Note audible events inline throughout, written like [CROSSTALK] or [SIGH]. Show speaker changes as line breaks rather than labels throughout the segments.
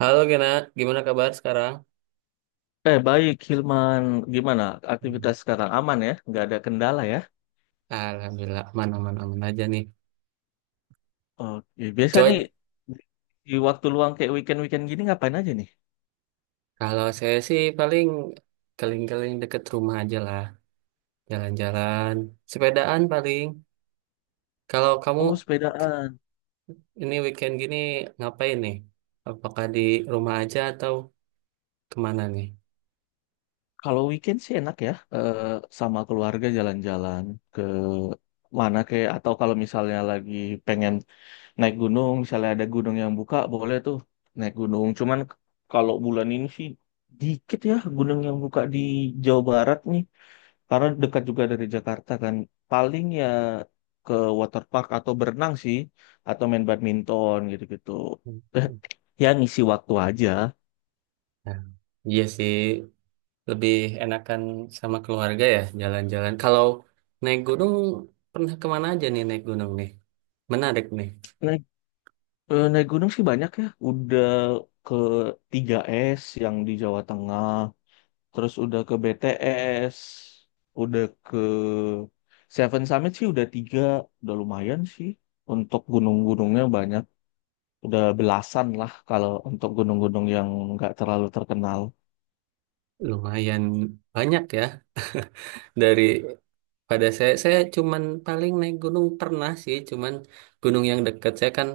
Halo Gena, gimana kabar sekarang?
Baik, Hilman. Gimana
Hmm.
aktivitas sekarang? Aman ya? Nggak ada kendala ya?
Alhamdulillah aman-aman aman aman, aman aja nih.
Oke, biasa nih
Coy,
di waktu luang kayak weekend-weekend gini ngapain aja nih?
kalau saya sih paling keliling-keliling deket rumah aja lah, jalan-jalan, sepedaan paling. Kalau kamu
Oh, sepedaan.
ini weekend gini ngapain nih? Apakah di rumah aja atau kemana nih?
Kalau weekend sih enak ya, sama keluarga jalan-jalan ke mana kayak atau kalau misalnya lagi pengen naik gunung, misalnya ada gunung yang buka, boleh tuh naik gunung. Cuman kalau bulan ini sih dikit ya gunung yang buka di Jawa Barat nih. Karena dekat juga dari Jakarta kan. Paling ya ke waterpark atau berenang sih. Atau main badminton gitu-gitu.
Hmm.
Eh, Ya ngisi waktu aja.
Nah, iya sih, lebih enakan sama keluarga ya jalan-jalan. Kalau naik gunung, pernah kemana aja nih naik gunung nih? Menarik nih.
Naik, Naik gunung sih banyak ya. Udah ke Tiga s yang di Jawa Tengah. Terus udah ke B T S. Udah ke Seven Summit sih udah tiga. Udah lumayan sih. Untuk gunung-gunungnya banyak. Udah belasan lah kalau untuk gunung-gunung yang nggak terlalu terkenal.
Lumayan banyak ya dari pada saya cuman paling naik gunung pernah sih cuman gunung yang dekat saya kan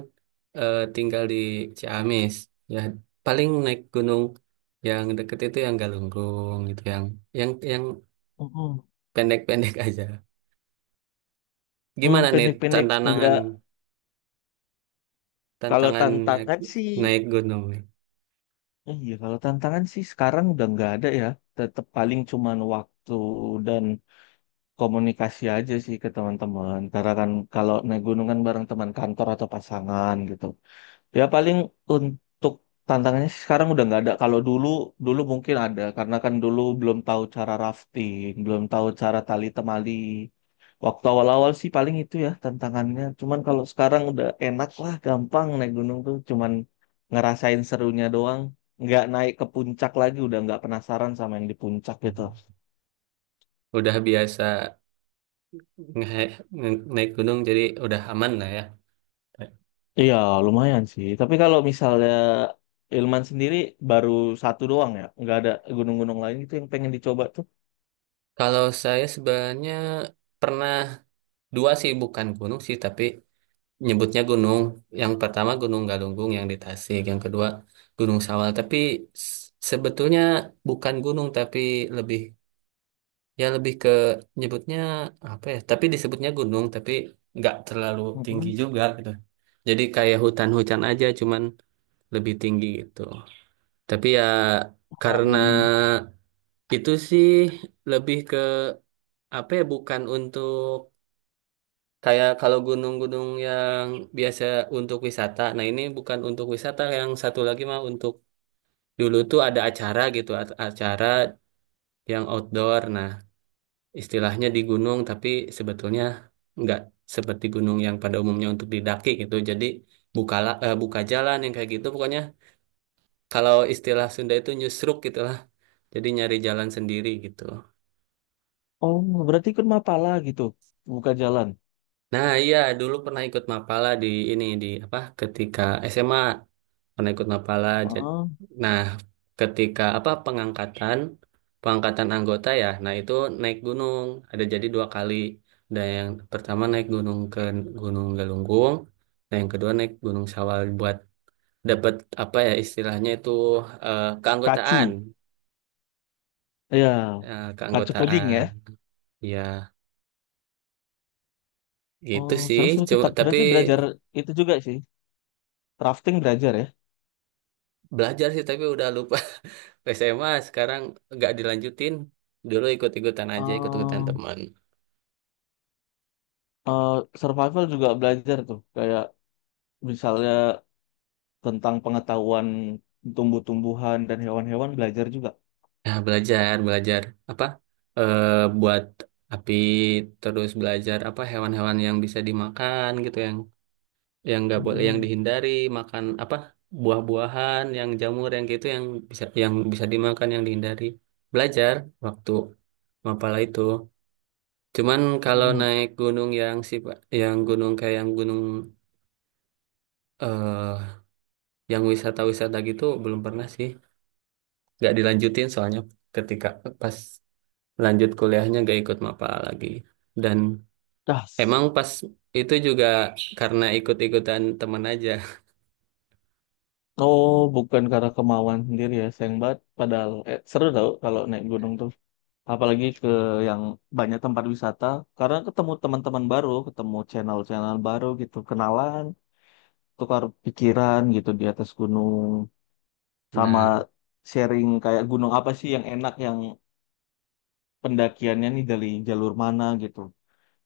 tinggal di Ciamis, ya paling naik gunung yang deket itu yang Galunggung gitu yang yang
Mm-mm.
pendek-pendek [LAUGHS] aja.
Hmm,
Gimana nih
pendek-pendek
tantangan
enggak. Kalau
tantangan naik,
tantangan sih,
naik gunung nih?
iya kalau tantangan sih sekarang udah nggak ada ya. Tetap paling cuman waktu dan komunikasi aja sih ke teman-teman. Karena kan kalau naik gunungan bareng teman kantor atau pasangan gitu. Ya paling untuk tantangannya sih sekarang udah nggak ada. Kalau dulu dulu mungkin ada karena kan dulu belum tahu cara rafting, belum tahu cara tali temali. Waktu awal-awal sih paling itu ya tantangannya. Cuman kalau sekarang udah enak lah, gampang naik gunung tuh. Cuman ngerasain serunya doang. Nggak naik ke puncak lagi, udah nggak penasaran sama yang di puncak gitu.
Mhm. Udah biasa naik gunung jadi udah aman lah ya.
Iya lumayan sih. Tapi kalau misalnya Ilman sendiri baru satu doang ya, nggak ada gunung-gunung lain gitu yang pengen dicoba
Kalau saya sebenarnya pernah dua sih, bukan gunung sih tapi nyebutnya gunung. Yang pertama Gunung Galunggung yang di Tasik, yang kedua Gunung Sawal. Tapi s- sebetulnya bukan gunung tapi lebih, ya lebih ke nyebutnya apa ya? Tapi disebutnya gunung tapi nggak terlalu
tuh.
tinggi juga gitu. Jadi kayak hutan-hutan aja cuman lebih tinggi gitu. Tapi ya karena
Oh,
itu sih lebih ke apa ya, bukan untuk kayak kalau gunung-gunung yang biasa untuk wisata. Nah, ini bukan untuk wisata, yang satu lagi mah untuk dulu tuh ada acara gitu, acara yang outdoor. Nah, istilahnya di gunung, tapi sebetulnya nggak seperti gunung yang pada umumnya untuk didaki gitu. Jadi buka jalan yang kayak gitu. Pokoknya kalau istilah Sunda itu nyusruk gitu lah. Jadi nyari jalan sendiri gitu.
oh, berarti ikut Mapala gitu, buka jalan.
Nah, iya dulu pernah ikut Mapala di ini di apa ketika SMA. Pernah ikut Mapala.
Oh,
Nah, ketika apa pengangkatan pengangkatan anggota ya, nah itu naik gunung. Ada jadi dua kali. Dan yang pertama naik gunung ke Gunung Galunggung, dan yang kedua naik Gunung Sawal buat dapat apa ya istilahnya itu keanggotaan.
kacu. Ya, kacu kuning
Keanggotaan.
ya.
Ya, gitu
Oh,
sih.
seru seru tuh.
Coba
Tapi
tapi
berarti belajar itu juga sih. Rafting belajar ya.
belajar sih tapi udah lupa [LAUGHS] SMA sekarang nggak dilanjutin. Dulu ikut-ikutan aja, ikut-ikutan
Oh,
teman.
eh, survival juga belajar tuh. Kayak misalnya tentang pengetahuan tumbuh-tumbuhan dan hewan-hewan belajar juga.
Ya, belajar, belajar apa? Eh, Buat api terus belajar apa hewan-hewan yang bisa dimakan gitu yang nggak boleh yang
Mm-mm.
dihindari, makan apa buah-buahan yang jamur yang gitu yang bisa dimakan yang dihindari, belajar waktu mapala itu. Cuman kalau
Mm-mm.
naik gunung yang sih yang gunung kayak yang gunung eh yang wisata-wisata gitu belum pernah sih, nggak dilanjutin soalnya ketika pas lanjut kuliahnya gak ikut MAPA lagi. Dan
Das.
emang pas itu juga karena ikut-ikutan teman aja.
Oh, bukan karena kemauan sendiri ya. Sayang banget. Padahal seru tau kalau naik gunung tuh. Apalagi ke yang banyak tempat wisata karena ketemu teman-teman baru, ketemu channel-channel baru gitu, kenalan, tukar pikiran gitu di atas gunung, sama
Nah,
sharing kayak gunung apa sih yang enak, yang pendakiannya nih dari jalur mana gitu.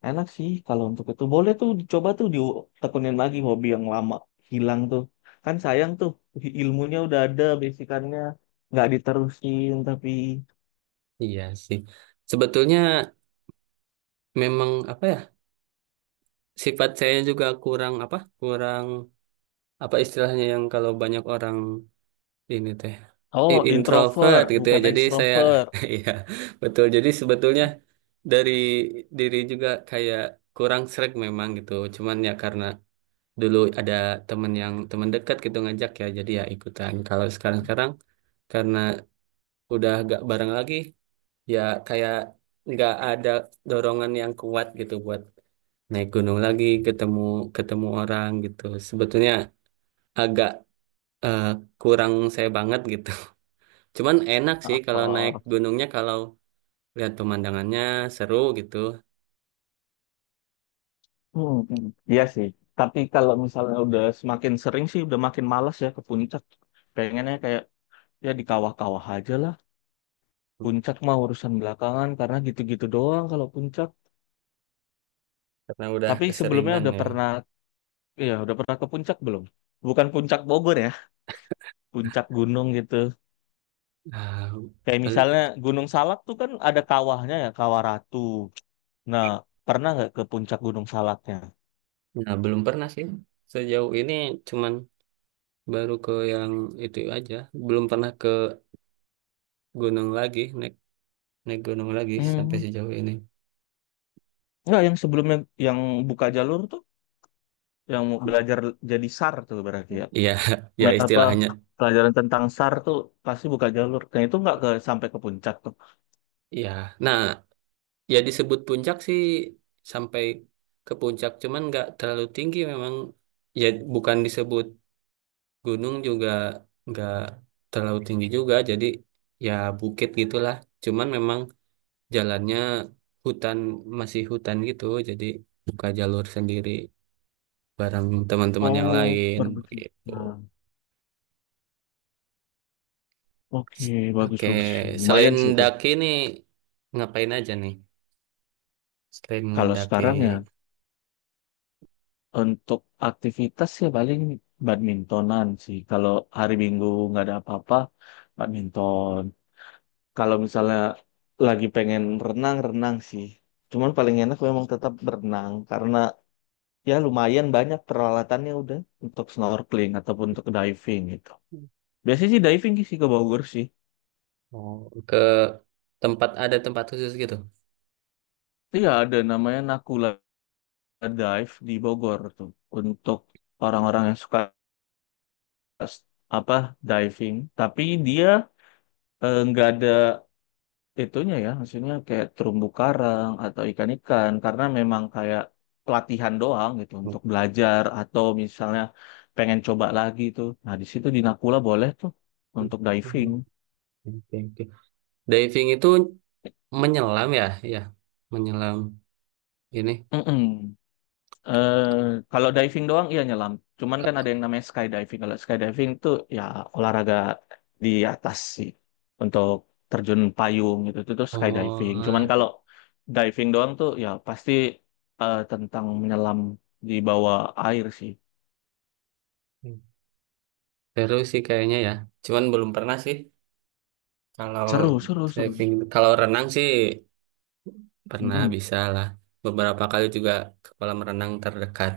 Enak sih kalau untuk itu, boleh tuh dicoba tuh, ditekunin lagi hobi yang lama hilang tuh, kan sayang tuh, ilmunya udah ada basicannya nggak diterusin tapi.
iya sih. Sebetulnya memang apa ya, sifat saya juga kurang apa istilahnya yang kalau banyak orang ini teh
Oh,
introvert
introvert
gitu ya.
bukan
Jadi saya
ekstrovert.
[LAUGHS] iya, betul. Jadi sebetulnya dari diri juga kayak kurang sreg memang gitu. Cuman ya karena dulu ada temen yang teman dekat gitu ngajak ya jadi ya ikutan. Kalau sekarang sekarang karena udah gak bareng lagi, ya kayak nggak ada dorongan yang kuat gitu buat naik gunung lagi, ketemu ketemu orang gitu. Sebetulnya agak eh, kurang saya banget gitu. [LAUGHS] Cuman enak sih kalau naik
Oh,
gunungnya kalau lihat pemandangannya seru gitu.
hmm, hmm. Iya sih. Tapi kalau misalnya udah semakin sering sih, udah makin malas ya ke puncak. Pengennya kayak ya di kawah-kawah aja lah. Puncak mah urusan belakangan karena gitu-gitu doang kalau puncak.
Karena udah
Tapi sebelumnya
keseringan
udah
ya.
pernah, ya udah pernah ke puncak belum? Bukan puncak Bogor ya, puncak gunung gitu.
Ah,
Kayak
bel-
misalnya Gunung Salak tuh kan ada kawahnya ya, Kawah Ratu. Nah, pernah nggak ke puncak Gunung Salaknya?
nah belum pernah sih sejauh ini, cuman baru ke yang itu aja, belum pernah ke gunung lagi, naik naik gunung lagi sampai
Hmm,
sejauh ini.
nggak yang sebelumnya yang buka jalur tuh yang mau belajar jadi SAR tuh berarti ya.
Iya. [LAUGHS] Ya
Apa
istilahnya,
pelajaran tentang SAR tuh pasti buka jalur. Nah, itu nggak ke sampai ke puncak tuh.
ya nah ya, disebut puncak sih sampai ke puncak cuman nggak terlalu tinggi memang, ya bukan disebut gunung juga, nggak terlalu tinggi juga jadi ya bukit gitulah. Cuman memang jalannya hutan, masih hutan gitu, jadi buka jalur sendiri bareng teman-teman yang
Oh,
lain begitu.
perbukitan. Oke, bagus
Oke,
bagus.
selain
Lumayan sih itu.
daki nih ngapain aja nih? Selain
Kalau
mendaki,
sekarang ya untuk aktivitas ya paling badmintonan sih. Kalau hari Minggu nggak ada apa-apa, badminton. Kalau misalnya lagi pengen renang, renang sih. Cuman paling enak memang tetap berenang karena ya lumayan banyak peralatannya udah untuk snorkeling ataupun untuk diving gitu. Biasanya sih diving sih ke Bogor sih.
oh, ke tempat ada tempat khusus gitu.
Iya ada namanya Nakula Dive di Bogor tuh untuk orang-orang yang suka, s- apa, diving. Tapi dia nggak ada itunya ya, maksudnya kayak terumbu karang atau ikan-ikan karena memang kayak pelatihan doang gitu
Oke,
untuk belajar atau misalnya pengen coba lagi tuh. Nah, di situ di Nakula boleh tuh untuk diving.
oke, oke. Diving itu menyelam ya, ya, menyelam ini.
Mm-mm. eh Kalau diving doang iya nyelam. Cuman kan ada yang namanya skydiving. Kalau skydiving tuh ya olahraga di atas sih untuk terjun payung gitu itu tuh skydiving. Cuman
Oh,
kalau diving doang tuh ya pasti tentang menyelam di bawah air sih.
seru sih kayaknya ya. Cuman belum pernah sih. Kalau
Seru, seru, seru.
diving, kalau renang sih pernah
Mm-mm.
bisa lah. Beberapa kali juga ke kolam renang terdekat.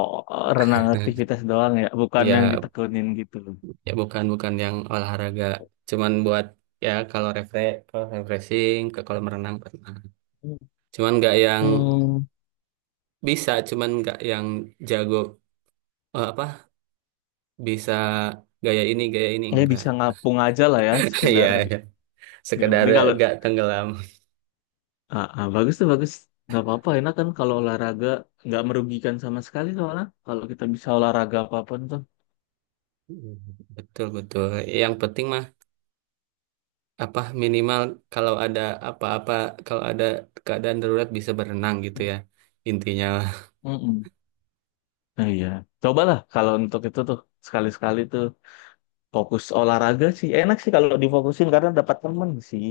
Oh, renang
[LAUGHS]
aktivitas doang ya, bukan yang
Ya,
ditekunin gitu.
ya bukan bukan yang olahraga, cuman buat ya kalau refresh kalau refreshing ke kolam renang pernah, cuman nggak yang
Hmm,
bisa, cuman nggak yang jago, apa bisa gaya ini
ya
enggak.
bisa ngapung aja lah ya,
[LAUGHS] Ya
sekedar.
ya.
Ya, yang
Sekedar
penting kalau,
nggak tenggelam.
ah, ah, bagus tuh bagus. Gak apa-apa enak kan kalau olahraga nggak merugikan sama sekali soalnya kalau kita bisa olahraga apapun tuh.
Mm, betul betul, yang penting mah apa minimal kalau ada apa-apa, kalau ada keadaan darurat bisa berenang gitu ya, intinya lah.
Mm-mm. Nah, iya. Cobalah kalau untuk itu tuh sekali-sekali tuh fokus olahraga sih. Enak sih kalau difokusin karena dapat temen sih.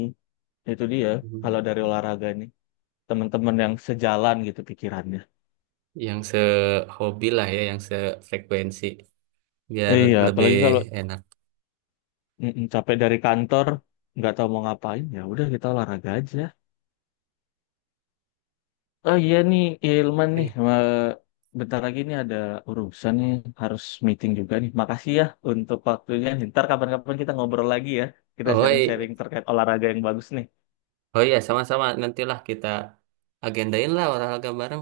Itu dia
Mm.
kalau dari olahraga nih. Teman-teman yang sejalan gitu pikirannya.
Yang sehobi lah ya, yang sefrekuensi biar
Iya,
lebih
apalagi kalau
enak.
capek dari kantor nggak tahu mau ngapain ya udah kita olahraga aja. Oh iya nih, Ilman nih.
Oke.
Wah, bentar lagi nih ada urusan nih, harus meeting juga nih. Makasih ya untuk waktunya. Ntar kapan-kapan kita ngobrol lagi ya. Kita
Oh,
sharing-sharing terkait olahraga yang bagus nih.
oh iya, sama-sama. Nantilah kita agendain lah olahraga bareng.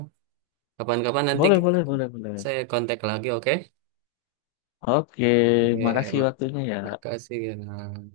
Kapan-kapan nanti
Boleh, boleh, boleh, boleh.
saya kontak lagi, oke?
Oke,
Oke,
makasih
mak-
waktunya ya.
makasih, Gina.